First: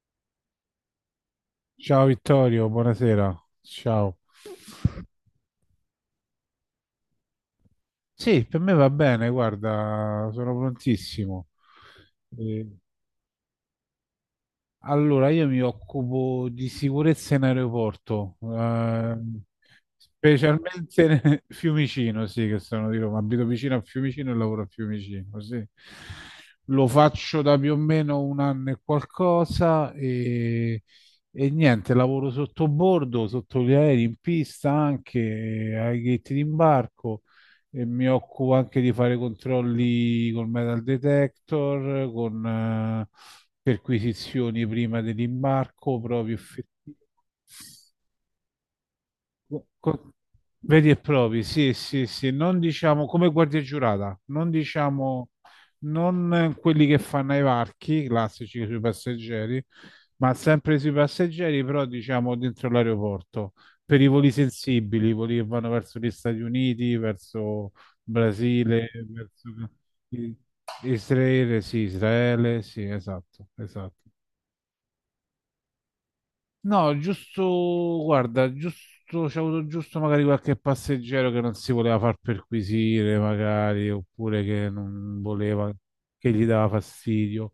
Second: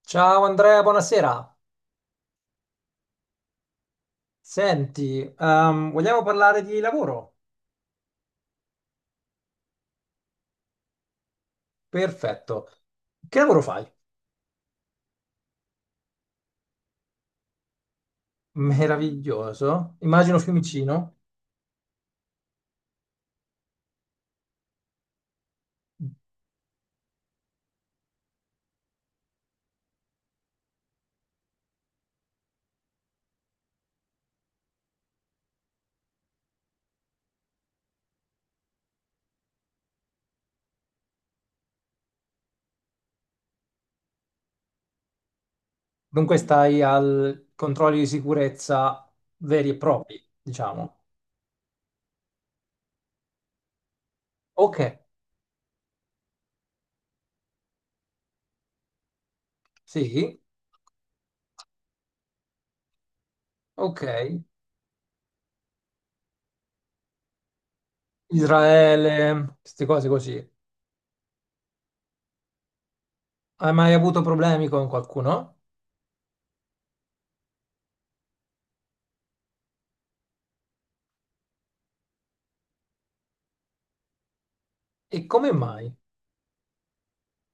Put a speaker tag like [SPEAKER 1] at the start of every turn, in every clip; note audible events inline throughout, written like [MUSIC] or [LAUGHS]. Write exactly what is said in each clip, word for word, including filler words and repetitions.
[SPEAKER 1] Ciao Andrea, buonasera.
[SPEAKER 2] Ciao Vittorio, buonasera. Ciao.
[SPEAKER 1] Senti, ehm, vogliamo parlare di lavoro?
[SPEAKER 2] Sì, per me va bene, guarda, sono prontissimo. Eh,
[SPEAKER 1] Perfetto. Che lavoro fai?
[SPEAKER 2] Allora, io mi occupo di sicurezza in aeroporto, ehm,
[SPEAKER 1] Meraviglioso. Immagino
[SPEAKER 2] specialmente
[SPEAKER 1] Fiumicino.
[SPEAKER 2] nel- [LAUGHS] Fiumicino, sì, che sono di Roma. Abito vicino a Fiumicino e lavoro a Fiumicino, sì. Lo faccio da più o meno un anno e qualcosa e, e niente, lavoro sotto bordo, sotto gli aerei, in pista anche, ai gate d'imbarco e mi occupo anche di fare controlli col metal detector, con eh, perquisizioni prima dell'imbarco, proprio
[SPEAKER 1] Dunque
[SPEAKER 2] effettive.
[SPEAKER 1] stai al controlli di sicurezza
[SPEAKER 2] Co-
[SPEAKER 1] veri e
[SPEAKER 2] co-
[SPEAKER 1] propri,
[SPEAKER 2] Veri e
[SPEAKER 1] diciamo.
[SPEAKER 2] propri, sì, sì, sì, non diciamo come guardia giurata, non
[SPEAKER 1] Ok,
[SPEAKER 2] diciamo non eh, quelli che fanno i varchi classici sui passeggeri, ma
[SPEAKER 1] sì,
[SPEAKER 2] sempre sui passeggeri, però diciamo dentro l'aeroporto, per
[SPEAKER 1] ok.
[SPEAKER 2] i voli sensibili, i voli che vanno verso gli Stati Uniti, verso Brasile,
[SPEAKER 1] Israele,
[SPEAKER 2] verso
[SPEAKER 1] queste cose
[SPEAKER 2] i-
[SPEAKER 1] così.
[SPEAKER 2] Israele, sì, Israele, sì, esatto,
[SPEAKER 1] Hai mai
[SPEAKER 2] esatto.
[SPEAKER 1] avuto problemi con qualcuno?
[SPEAKER 2] No, giusto, guarda, giusto, c'è avuto giusto magari qualche passeggero che non si voleva far perquisire, magari, oppure che
[SPEAKER 1] E
[SPEAKER 2] non
[SPEAKER 1] come
[SPEAKER 2] voleva,
[SPEAKER 1] mai?
[SPEAKER 2] che gli dava fastidio.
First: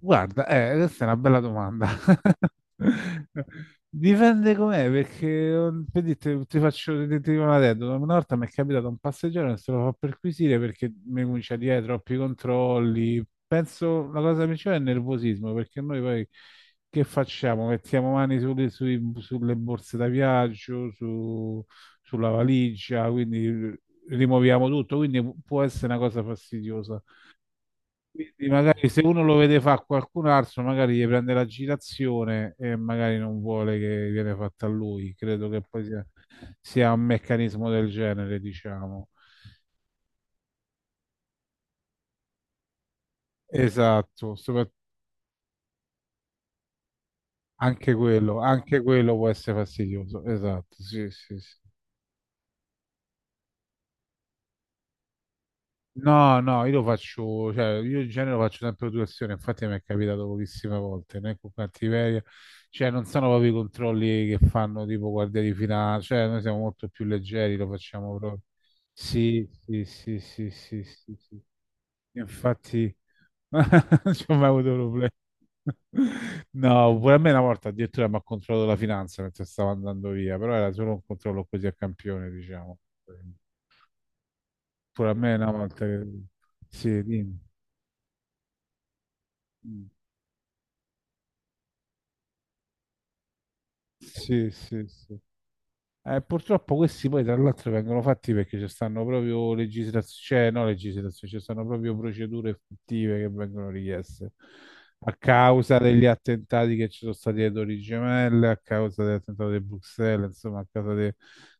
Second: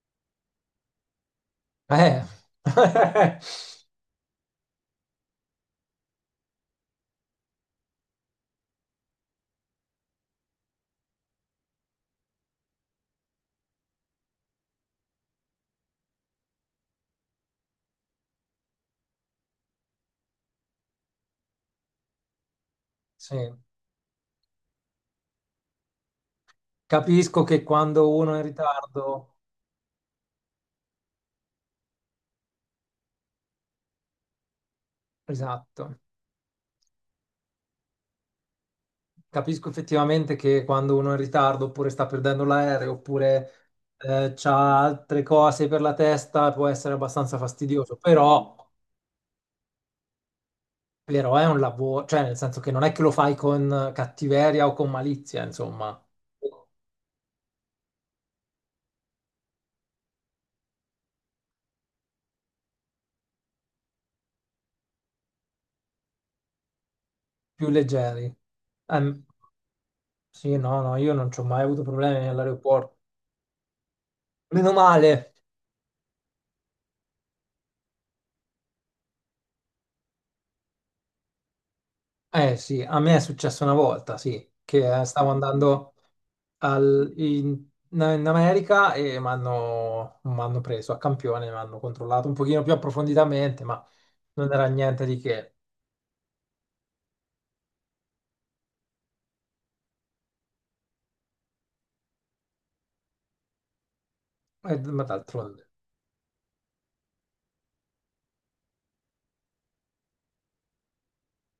[SPEAKER 2] Guarda, eh, questa è una bella domanda.
[SPEAKER 1] Eh, [LAUGHS]
[SPEAKER 2] [LAUGHS] Dipende com'è, perché oh, per dirti, ti faccio ti dico una aneddoto. Una volta mi è capitato un passeggero che se lo fa perquisire perché mi comincia a dire "Eh, troppi controlli." Penso la cosa principale è il nervosismo, perché noi poi che facciamo? Mettiamo mani sulle, sui- sulle borse da viaggio, su- sulla valigia,
[SPEAKER 1] sì,
[SPEAKER 2] quindi rimuoviamo tutto, quindi pu- può essere una cosa fastidiosa.
[SPEAKER 1] capisco che quando uno è in
[SPEAKER 2] Quindi magari se uno
[SPEAKER 1] ritardo...
[SPEAKER 2] lo vede fa qualcun altro, magari gli prende l'agitazione e magari non vuole che viene fatta a lui. Credo che poi
[SPEAKER 1] Esatto.
[SPEAKER 2] sia, sia un meccanismo del genere, diciamo.
[SPEAKER 1] Capisco effettivamente che quando uno è in ritardo oppure sta perdendo l'aereo oppure eh,
[SPEAKER 2] Esatto, sopra-
[SPEAKER 1] c'ha altre cose per la testa, può essere abbastanza
[SPEAKER 2] anche
[SPEAKER 1] fastidioso,
[SPEAKER 2] quello,
[SPEAKER 1] però,
[SPEAKER 2] anche quello può essere fastidioso. Esatto, sì,
[SPEAKER 1] però
[SPEAKER 2] sì,
[SPEAKER 1] è
[SPEAKER 2] sì.
[SPEAKER 1] un lavoro, cioè nel senso che non è che lo fai con cattiveria o con malizia, insomma,
[SPEAKER 2] No, no, io lo faccio, cioè, io in genere lo faccio sempre per situazione, infatti mi è capitato pochissime volte, né con cattiveria, cioè non sono proprio i controlli che fanno tipo guardia di finanza, cioè noi siamo molto più leggeri,
[SPEAKER 1] più
[SPEAKER 2] lo facciamo
[SPEAKER 1] leggeri.
[SPEAKER 2] proprio.
[SPEAKER 1] Ehm,
[SPEAKER 2] Sì, sì, sì, sì,
[SPEAKER 1] sì, no,
[SPEAKER 2] sì,
[SPEAKER 1] no, io
[SPEAKER 2] sì,
[SPEAKER 1] non ci
[SPEAKER 2] sì.
[SPEAKER 1] ho mai avuto problemi
[SPEAKER 2] Infatti
[SPEAKER 1] all'aeroporto.
[SPEAKER 2] [LAUGHS] non ci ho mai
[SPEAKER 1] Meno
[SPEAKER 2] avuto problemi.
[SPEAKER 1] male.
[SPEAKER 2] No, pure a me una volta addirittura mi ha controllato la finanza mentre stavo andando via, però era solo un controllo così a campione,
[SPEAKER 1] Eh
[SPEAKER 2] diciamo.
[SPEAKER 1] sì, a me è successo una volta, sì, che eh,
[SPEAKER 2] Pure a
[SPEAKER 1] stavo
[SPEAKER 2] me una volta
[SPEAKER 1] andando
[SPEAKER 2] che... Sì,
[SPEAKER 1] al-
[SPEAKER 2] dimmi.
[SPEAKER 1] in, in America e mi
[SPEAKER 2] Mm.
[SPEAKER 1] hanno m'hanno preso a campione, mi hanno controllato un pochino più approfonditamente, ma
[SPEAKER 2] Sì,
[SPEAKER 1] non era
[SPEAKER 2] sì,
[SPEAKER 1] niente di
[SPEAKER 2] sì.
[SPEAKER 1] che.
[SPEAKER 2] Eh, purtroppo questi poi tra l'altro vengono fatti perché ci stanno proprio legislazioni, cioè no legislazioni, ci stanno proprio procedure effettive che vengono richieste
[SPEAKER 1] Eh, ma
[SPEAKER 2] a
[SPEAKER 1] d'altronde
[SPEAKER 2] causa degli attentati che ci sono stati alle Torri Gemelle, a causa dell'attentato di Bruxelles, insomma a causa de-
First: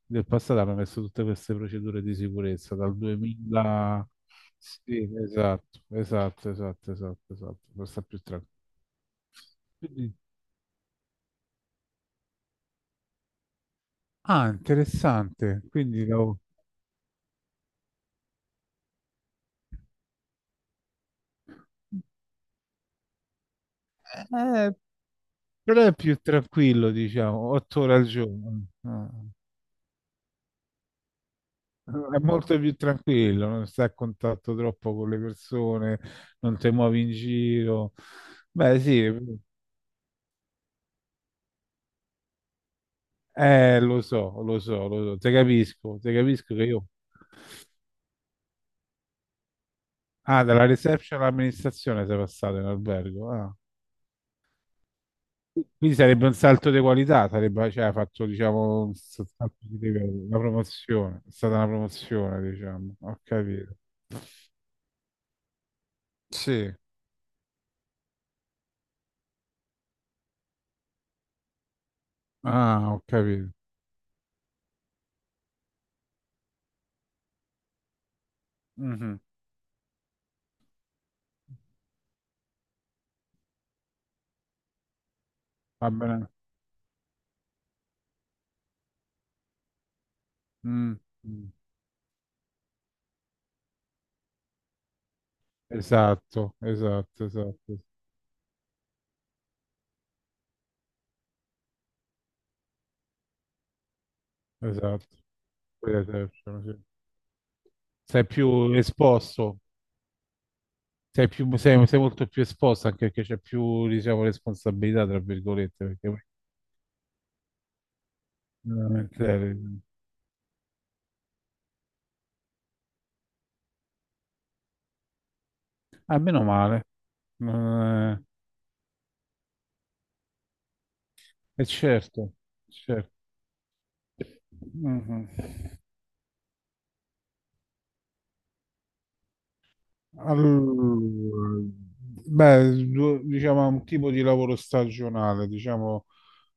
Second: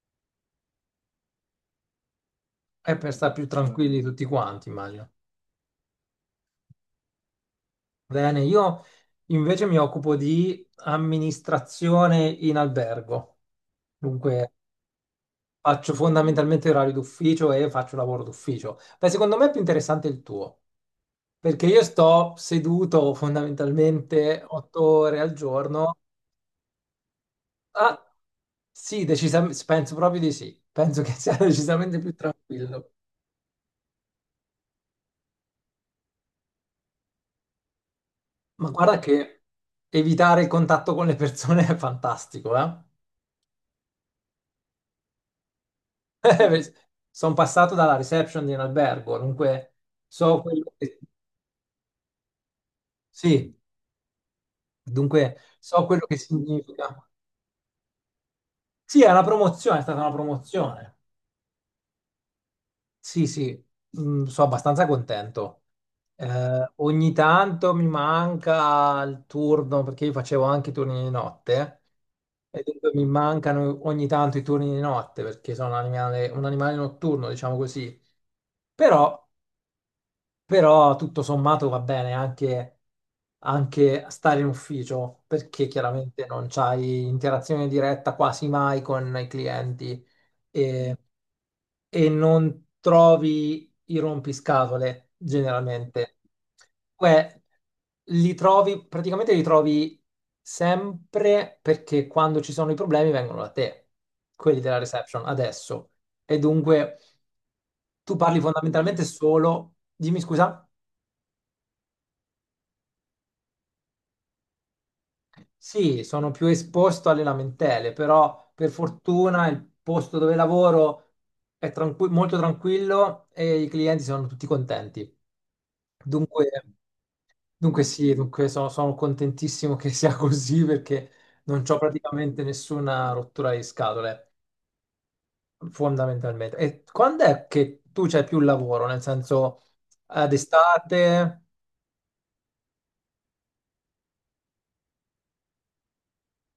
[SPEAKER 2] del passato hanno messo tutte queste procedure di sicurezza
[SPEAKER 1] è
[SPEAKER 2] dal
[SPEAKER 1] per stare più tranquilli
[SPEAKER 2] duemila.
[SPEAKER 1] tutti quanti,
[SPEAKER 2] Sì,
[SPEAKER 1] immagino.
[SPEAKER 2] esatto, esatto, esatto, esatto, esatto, per stare più
[SPEAKER 1] Bene,
[SPEAKER 2] tranquillo.
[SPEAKER 1] io invece mi
[SPEAKER 2] Quindi-
[SPEAKER 1] occupo di amministrazione in albergo,
[SPEAKER 2] Ah,
[SPEAKER 1] dunque
[SPEAKER 2] interessante.
[SPEAKER 1] faccio
[SPEAKER 2] Quindi, la-
[SPEAKER 1] fondamentalmente orari d'ufficio e faccio lavoro d'ufficio. Beh, secondo me è più interessante il tuo. Perché io sto seduto fondamentalmente
[SPEAKER 2] eh,
[SPEAKER 1] otto ore al
[SPEAKER 2] però è
[SPEAKER 1] giorno.
[SPEAKER 2] più tranquillo, diciamo, otto ore
[SPEAKER 1] Ah,
[SPEAKER 2] al giorno.
[SPEAKER 1] sì,
[SPEAKER 2] Ah.
[SPEAKER 1] decisamente, penso proprio di sì. Penso che sia [LAUGHS] decisamente più
[SPEAKER 2] È molto più
[SPEAKER 1] tranquillo.
[SPEAKER 2] tranquillo, non stai a contatto troppo con le persone, non ti muovi in giro.
[SPEAKER 1] Ma
[SPEAKER 2] Beh,
[SPEAKER 1] guarda
[SPEAKER 2] sì,
[SPEAKER 1] che evitare il contatto con le persone è fantastico, eh?
[SPEAKER 2] eh, lo so, lo so, lo so, te capisco, te capisco che
[SPEAKER 1] [LAUGHS]
[SPEAKER 2] io...
[SPEAKER 1] Sono passato dalla reception di un albergo, dunque so
[SPEAKER 2] Ah, dalla
[SPEAKER 1] quello che...
[SPEAKER 2] reception all'amministrazione sei passato in albergo. Ah.
[SPEAKER 1] Sì, dunque so
[SPEAKER 2] Quindi
[SPEAKER 1] quello che
[SPEAKER 2] sarebbe un salto di
[SPEAKER 1] significa.
[SPEAKER 2] qualità, sarebbe, cioè, hai fatto, diciamo, un
[SPEAKER 1] Sì, è una
[SPEAKER 2] salto
[SPEAKER 1] promozione,
[SPEAKER 2] di
[SPEAKER 1] è stata una
[SPEAKER 2] livello, una
[SPEAKER 1] promozione.
[SPEAKER 2] promozione, è stata una promozione, diciamo, ho
[SPEAKER 1] Sì, sì,
[SPEAKER 2] capito.
[SPEAKER 1] mm, sono abbastanza contento. Eh,
[SPEAKER 2] Sì,
[SPEAKER 1] ogni tanto mi manca il turno perché io facevo anche i turni di notte e
[SPEAKER 2] ah,
[SPEAKER 1] dunque
[SPEAKER 2] ho
[SPEAKER 1] mi
[SPEAKER 2] capito.
[SPEAKER 1] mancano ogni tanto i turni di notte perché sono un animale, un animale notturno, diciamo così. Però,
[SPEAKER 2] Mhm.
[SPEAKER 1] però tutto sommato va bene anche, anche stare in ufficio perché
[SPEAKER 2] Va
[SPEAKER 1] chiaramente
[SPEAKER 2] bene.
[SPEAKER 1] non c'hai interazione diretta quasi mai con i clienti e,
[SPEAKER 2] Mm. Mm.
[SPEAKER 1] e non trovi i rompiscatole generalmente.
[SPEAKER 2] Esatto, esatto,
[SPEAKER 1] Beh,
[SPEAKER 2] esatto,
[SPEAKER 1] li trovi, praticamente li trovi sempre perché quando ci sono i problemi vengono da te, quelli della
[SPEAKER 2] esatto.
[SPEAKER 1] reception, adesso.
[SPEAKER 2] Quella è
[SPEAKER 1] E
[SPEAKER 2] Perception, sì.
[SPEAKER 1] dunque tu
[SPEAKER 2] Sei
[SPEAKER 1] parli
[SPEAKER 2] più
[SPEAKER 1] fondamentalmente
[SPEAKER 2] esposto,
[SPEAKER 1] solo... Dimmi scusa.
[SPEAKER 2] sei, più, sei, sei molto più esposto anche perché c'è più, diciamo, responsabilità, tra virgolette,
[SPEAKER 1] Sì,
[SPEAKER 2] perché poi
[SPEAKER 1] sono più esposto alle lamentele, però per
[SPEAKER 2] veramente
[SPEAKER 1] fortuna il
[SPEAKER 2] eri-
[SPEAKER 1] posto dove lavoro è tranqu- molto tranquillo e i clienti sono tutti contenti.
[SPEAKER 2] Ah, meno
[SPEAKER 1] Dunque,
[SPEAKER 2] male.
[SPEAKER 1] dunque sì,
[SPEAKER 2] Eh,
[SPEAKER 1] dunque sono, sono contentissimo che sia [LAUGHS] così perché non
[SPEAKER 2] E
[SPEAKER 1] ho
[SPEAKER 2] certo,
[SPEAKER 1] praticamente
[SPEAKER 2] certo.
[SPEAKER 1] nessuna rottura di scatole,
[SPEAKER 2] Mhm.
[SPEAKER 1] fondamentalmente. E quando è che tu c'hai più lavoro? Nel senso, ad estate?
[SPEAKER 2] Allora, beh, due- diciamo è un tipo di lavoro stagionale, diciamo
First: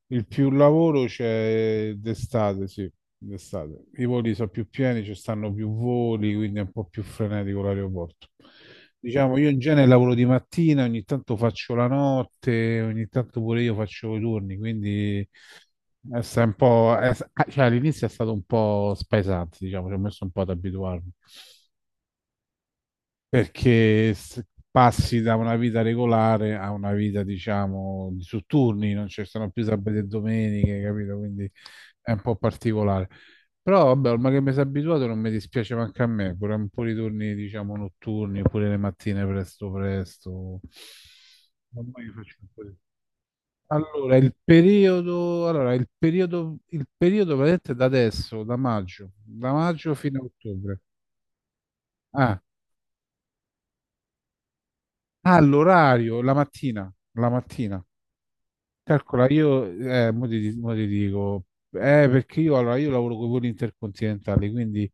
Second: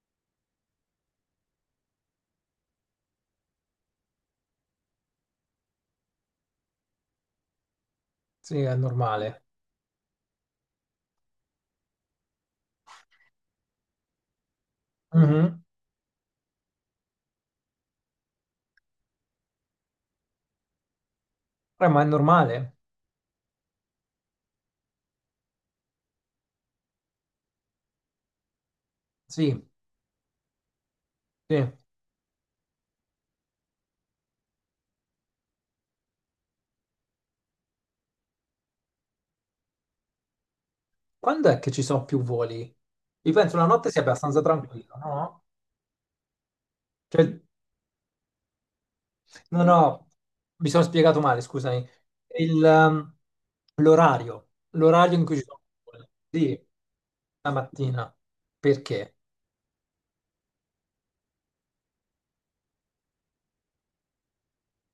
[SPEAKER 2] il più lavoro c'è d'estate, sì, d'estate. I voli sono più pieni, ci stanno più voli, quindi è un po' più frenetico l'aeroporto.
[SPEAKER 1] Sì, è
[SPEAKER 2] Diciamo,
[SPEAKER 1] normale.
[SPEAKER 2] io in genere lavoro di mattina, ogni tanto faccio la notte, ogni tanto pure io faccio i turni, quindi
[SPEAKER 1] Mhm.
[SPEAKER 2] è sta- un po', è- cioè, all'inizio è stato un po' spesante, diciamo, ci ho messo un po' ad abituarmi
[SPEAKER 1] Eh, ma è normale?
[SPEAKER 2] perché s- passi da una vita regolare a una vita, diciamo, di su turni, non ci sono più
[SPEAKER 1] Sì,
[SPEAKER 2] sabati e domeniche, capito? Quindi
[SPEAKER 1] sì.
[SPEAKER 2] è un po' particolare. Però vabbè, ormai che mi sono abituato non mi dispiace manco a me, pure un po' di turni, diciamo, notturni, oppure le mattine presto presto.
[SPEAKER 1] Quando è che ci sono
[SPEAKER 2] Ormai io
[SPEAKER 1] più
[SPEAKER 2] faccio un po'
[SPEAKER 1] voli?
[SPEAKER 2] di-
[SPEAKER 1] Io penso la notte sia
[SPEAKER 2] Allora, il
[SPEAKER 1] abbastanza tranquilla, no?
[SPEAKER 2] periodo, allora, il periodo, il periodo
[SPEAKER 1] Cioè,
[SPEAKER 2] vedete da adesso, da maggio, da
[SPEAKER 1] no,
[SPEAKER 2] maggio
[SPEAKER 1] no,
[SPEAKER 2] fino a
[SPEAKER 1] mi
[SPEAKER 2] ottobre.
[SPEAKER 1] sono spiegato male, scusami.
[SPEAKER 2] Ah,
[SPEAKER 1] Il, ehm, l'orario, l'orario in cui
[SPEAKER 2] Ah,
[SPEAKER 1] ci sono più voli.
[SPEAKER 2] l'orario, la
[SPEAKER 1] Sì,
[SPEAKER 2] mattina, la
[SPEAKER 1] la
[SPEAKER 2] mattina.
[SPEAKER 1] mattina. Perché?
[SPEAKER 2] Calcola, io, eh, mo ti, mo ti dico, eh, perché io, allora, io lavoro con i voli intercontinentali, quindi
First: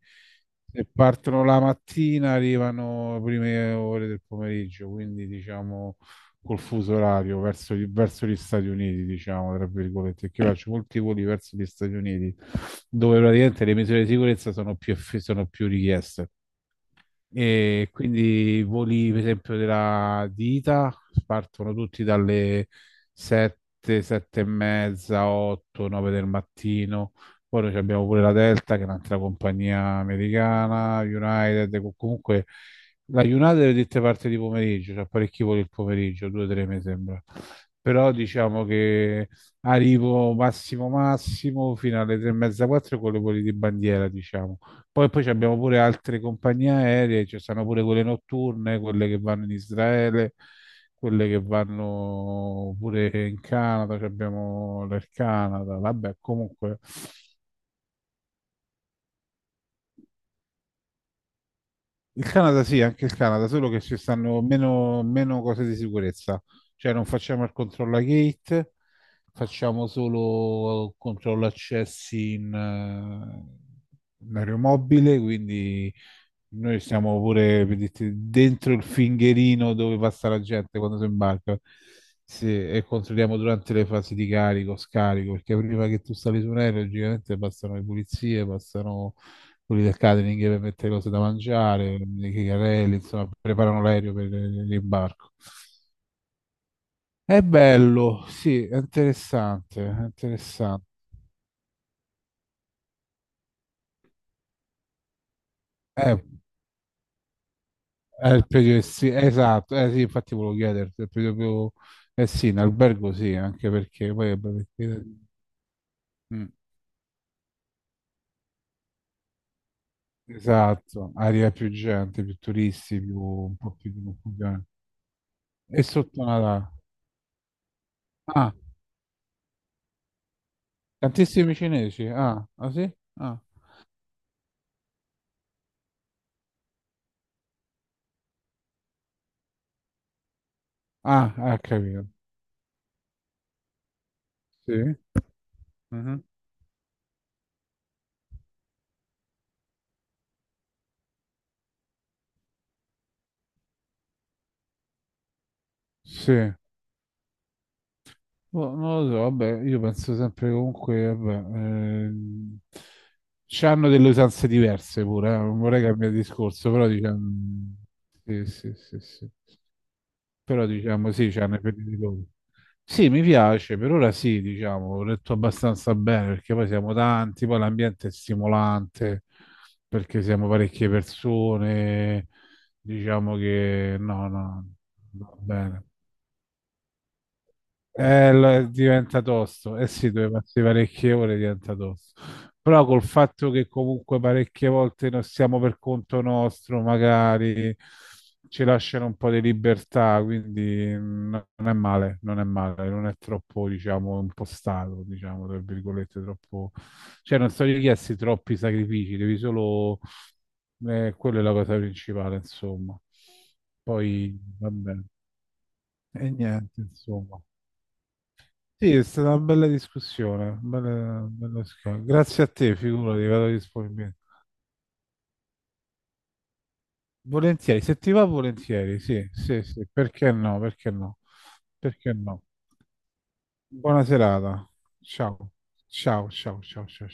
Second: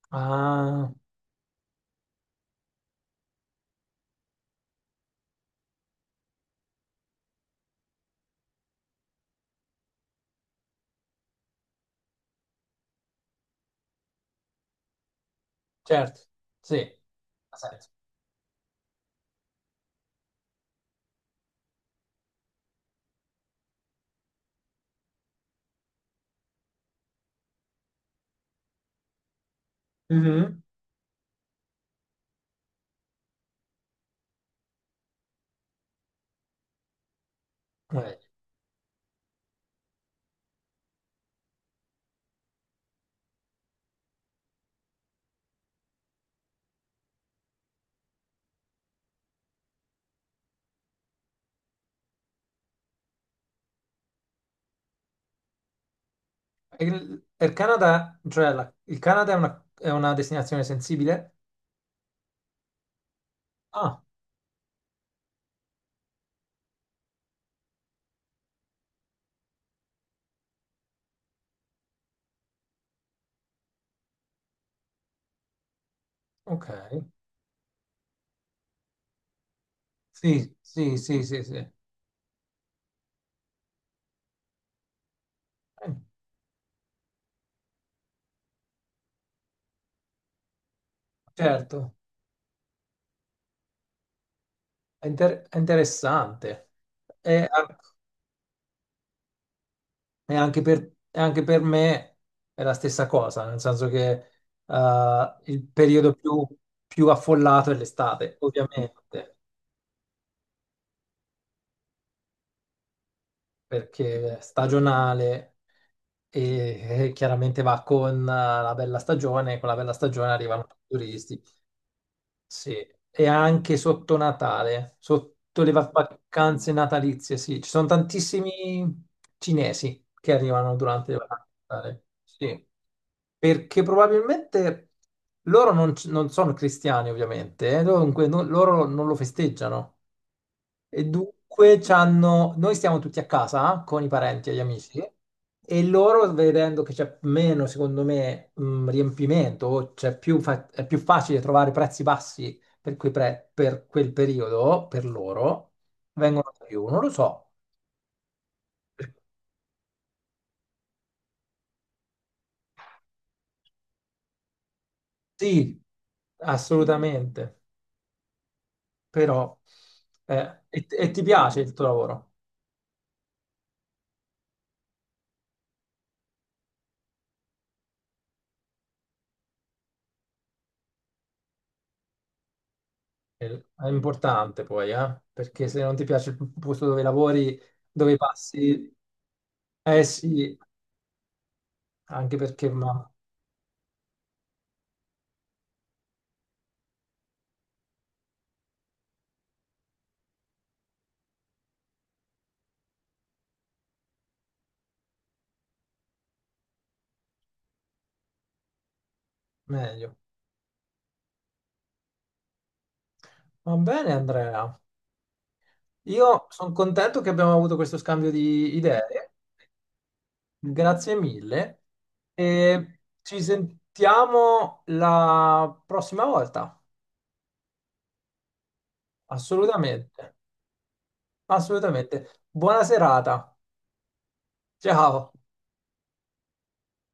[SPEAKER 2] se
[SPEAKER 1] Ah,
[SPEAKER 2] partono la mattina arrivano le prime ore del pomeriggio, quindi diciamo col fuso orario verso, gli- verso gli Stati Uniti, diciamo, tra virgolette, che io faccio molti voli verso gli Stati Uniti, dove praticamente le misure di sicurezza sono più, eff- sono più
[SPEAKER 1] certo,
[SPEAKER 2] richieste.
[SPEAKER 1] sì, ha
[SPEAKER 2] E
[SPEAKER 1] senso.
[SPEAKER 2] quindi i voli, per esempio, della di ida partono tutti dalle sette, sette e mezza, otto, nove del mattino. Poi noi abbiamo pure la Delta, che è un'altra compagnia
[SPEAKER 1] Mhm.
[SPEAKER 2] americana, United, co- comunque la United è dette parte di pomeriggio, c'è parecchi voli il pomeriggio, due tre mi sembra. Però
[SPEAKER 1] Eh,
[SPEAKER 2] diciamo che arrivo massimo massimo fino alle tre e mezza, quattro con le voli di bandiera, diciamo. Poi, poi ci abbiamo pure altre compagnie aeree, ci stanno pure quelle notturne, quelle che vanno in Israele, quelle che vanno pure in Canada, ci abbiamo del Canada, vabbè, comunque
[SPEAKER 1] Il, il Canada, cioè la- il Canada è una, è una destinazione sensibile?
[SPEAKER 2] il Canada sì, anche il Canada, solo che ci
[SPEAKER 1] Ah,
[SPEAKER 2] stanno meno, meno cose di sicurezza, cioè non facciamo il controllo a gate, facciamo solo controllo accessi in, eh, in aeromobile, quindi noi
[SPEAKER 1] ok.
[SPEAKER 2] siamo pure per dirti, dentro il fingerino dove passa la
[SPEAKER 1] Sì,
[SPEAKER 2] gente
[SPEAKER 1] sì,
[SPEAKER 2] quando si
[SPEAKER 1] sì, sì, sì.
[SPEAKER 2] imbarca.
[SPEAKER 1] Eh,
[SPEAKER 2] Sì, e controlliamo durante le fasi di carico, scarico, perché prima che tu sali su un aereo, logicamente passano le pulizie, passano quelli del catering per mettere cose da
[SPEAKER 1] Certo.
[SPEAKER 2] mangiare, i carrelli, insomma, preparano l'aereo per
[SPEAKER 1] È
[SPEAKER 2] l'imbarco.
[SPEAKER 1] inter- è interessante.
[SPEAKER 2] È
[SPEAKER 1] E, a-
[SPEAKER 2] bello, sì, è interessante, è
[SPEAKER 1] e anche
[SPEAKER 2] interessante.
[SPEAKER 1] per, e anche per me è la stessa cosa, nel senso che eh, il periodo
[SPEAKER 2] Eh,
[SPEAKER 1] più, più affollato è
[SPEAKER 2] È
[SPEAKER 1] l'estate,
[SPEAKER 2] il periodo essi-
[SPEAKER 1] ovviamente,
[SPEAKER 2] esatto, eh sì, infatti volevo chiederti, è il periodo più, eh sì, in albergo sì, anche perché poi,
[SPEAKER 1] perché è
[SPEAKER 2] vabbè, perché-
[SPEAKER 1] stagionale
[SPEAKER 2] mm,
[SPEAKER 1] e, e chiaramente va con eh, la bella stagione, e con la bella stagione arrivano tutti i
[SPEAKER 2] esatto,
[SPEAKER 1] turisti.
[SPEAKER 2] aria più gente, più
[SPEAKER 1] Sì,
[SPEAKER 2] turisti, più,
[SPEAKER 1] e
[SPEAKER 2] un po'
[SPEAKER 1] anche
[SPEAKER 2] più di
[SPEAKER 1] sotto
[SPEAKER 2] confusione.
[SPEAKER 1] Natale, sotto le
[SPEAKER 2] E
[SPEAKER 1] va-
[SPEAKER 2] sotto Natale?
[SPEAKER 1] vacanze natalizie, sì. Ci sono
[SPEAKER 2] Ah,
[SPEAKER 1] tantissimi cinesi che arrivano durante le vacanze
[SPEAKER 2] tantissimi
[SPEAKER 1] di Natale.
[SPEAKER 2] cinesi, ah,
[SPEAKER 1] Sì,
[SPEAKER 2] ah sì? Ah,
[SPEAKER 1] perché probabilmente loro non, c- non sono cristiani, ovviamente, eh, dunque no- loro non lo festeggiano. E
[SPEAKER 2] ah, ah,
[SPEAKER 1] dunque
[SPEAKER 2] capito,
[SPEAKER 1] c'hanno- noi stiamo tutti a casa eh, con i parenti e gli
[SPEAKER 2] sì,
[SPEAKER 1] amici e
[SPEAKER 2] mhm.
[SPEAKER 1] loro vedendo che c'è meno, secondo me, mh, riempimento, o c'è più fa- è più facile trovare prezzi bassi per, quei pre- per quel periodo, per loro,
[SPEAKER 2] Sì.
[SPEAKER 1] vengono da più, non lo so.
[SPEAKER 2] Boh, non lo so, vabbè, io penso sempre che comunque, vabbè, ehm, c'hanno delle usanze diverse pure, eh, Non
[SPEAKER 1] Sì,
[SPEAKER 2] vorrei cambiare discorso, però diciamo,
[SPEAKER 1] assolutamente,
[SPEAKER 2] sì, sì, sì, sì.
[SPEAKER 1] però eh,
[SPEAKER 2] Però
[SPEAKER 1] e, e
[SPEAKER 2] diciamo
[SPEAKER 1] ti
[SPEAKER 2] sì, c'hanno
[SPEAKER 1] piace
[SPEAKER 2] i
[SPEAKER 1] il tuo
[SPEAKER 2] periodi loro.
[SPEAKER 1] lavoro?
[SPEAKER 2] Sì, mi piace, per ora sì, diciamo, ho letto abbastanza bene perché poi siamo tanti, poi l'ambiente è stimolante perché siamo parecchie persone, diciamo
[SPEAKER 1] È è
[SPEAKER 2] che no,
[SPEAKER 1] importante
[SPEAKER 2] no,
[SPEAKER 1] poi, eh?
[SPEAKER 2] va
[SPEAKER 1] Perché se
[SPEAKER 2] bene.
[SPEAKER 1] non ti piace il posto dove lavori, dove
[SPEAKER 2] Eh, lo-
[SPEAKER 1] passi,
[SPEAKER 2] diventa tosto, eh
[SPEAKER 1] eh
[SPEAKER 2] sì, dove
[SPEAKER 1] sì,
[SPEAKER 2] passi parecchie ore diventa tosto.
[SPEAKER 1] anche perché
[SPEAKER 2] Però col
[SPEAKER 1] ma
[SPEAKER 2] fatto che comunque parecchie volte non siamo per conto nostro, magari ci lasciano un po' di libertà, quindi mm, non è male, non è male, non è troppo, diciamo, impostato, diciamo, tra virgolette, troppo... Cioè non sono richiesti troppi sacrifici, devi solo...
[SPEAKER 1] meglio.
[SPEAKER 2] eh, quella è la cosa principale, insomma.
[SPEAKER 1] Va bene,
[SPEAKER 2] Poi,
[SPEAKER 1] Andrea.
[SPEAKER 2] vabbè, e
[SPEAKER 1] Io sono
[SPEAKER 2] niente,
[SPEAKER 1] contento che
[SPEAKER 2] insomma.
[SPEAKER 1] abbiamo avuto questo scambio di
[SPEAKER 2] Sì, è stata
[SPEAKER 1] idee.
[SPEAKER 2] una bella discussione,
[SPEAKER 1] Grazie
[SPEAKER 2] bella, bella
[SPEAKER 1] mille
[SPEAKER 2] discussione. Grazie a te,
[SPEAKER 1] e
[SPEAKER 2] figurati,
[SPEAKER 1] ci
[SPEAKER 2] vado disponibile.
[SPEAKER 1] sentiamo la prossima volta.
[SPEAKER 2] Volentieri, se ti va volentieri, sì, sì, sì,
[SPEAKER 1] Assolutamente,
[SPEAKER 2] perché no, perché no, perché
[SPEAKER 1] assolutamente.
[SPEAKER 2] no.
[SPEAKER 1] Buona serata.
[SPEAKER 2] Buona serata.
[SPEAKER 1] Ciao.
[SPEAKER 2] Ciao, ciao, ciao, ciao, ciao.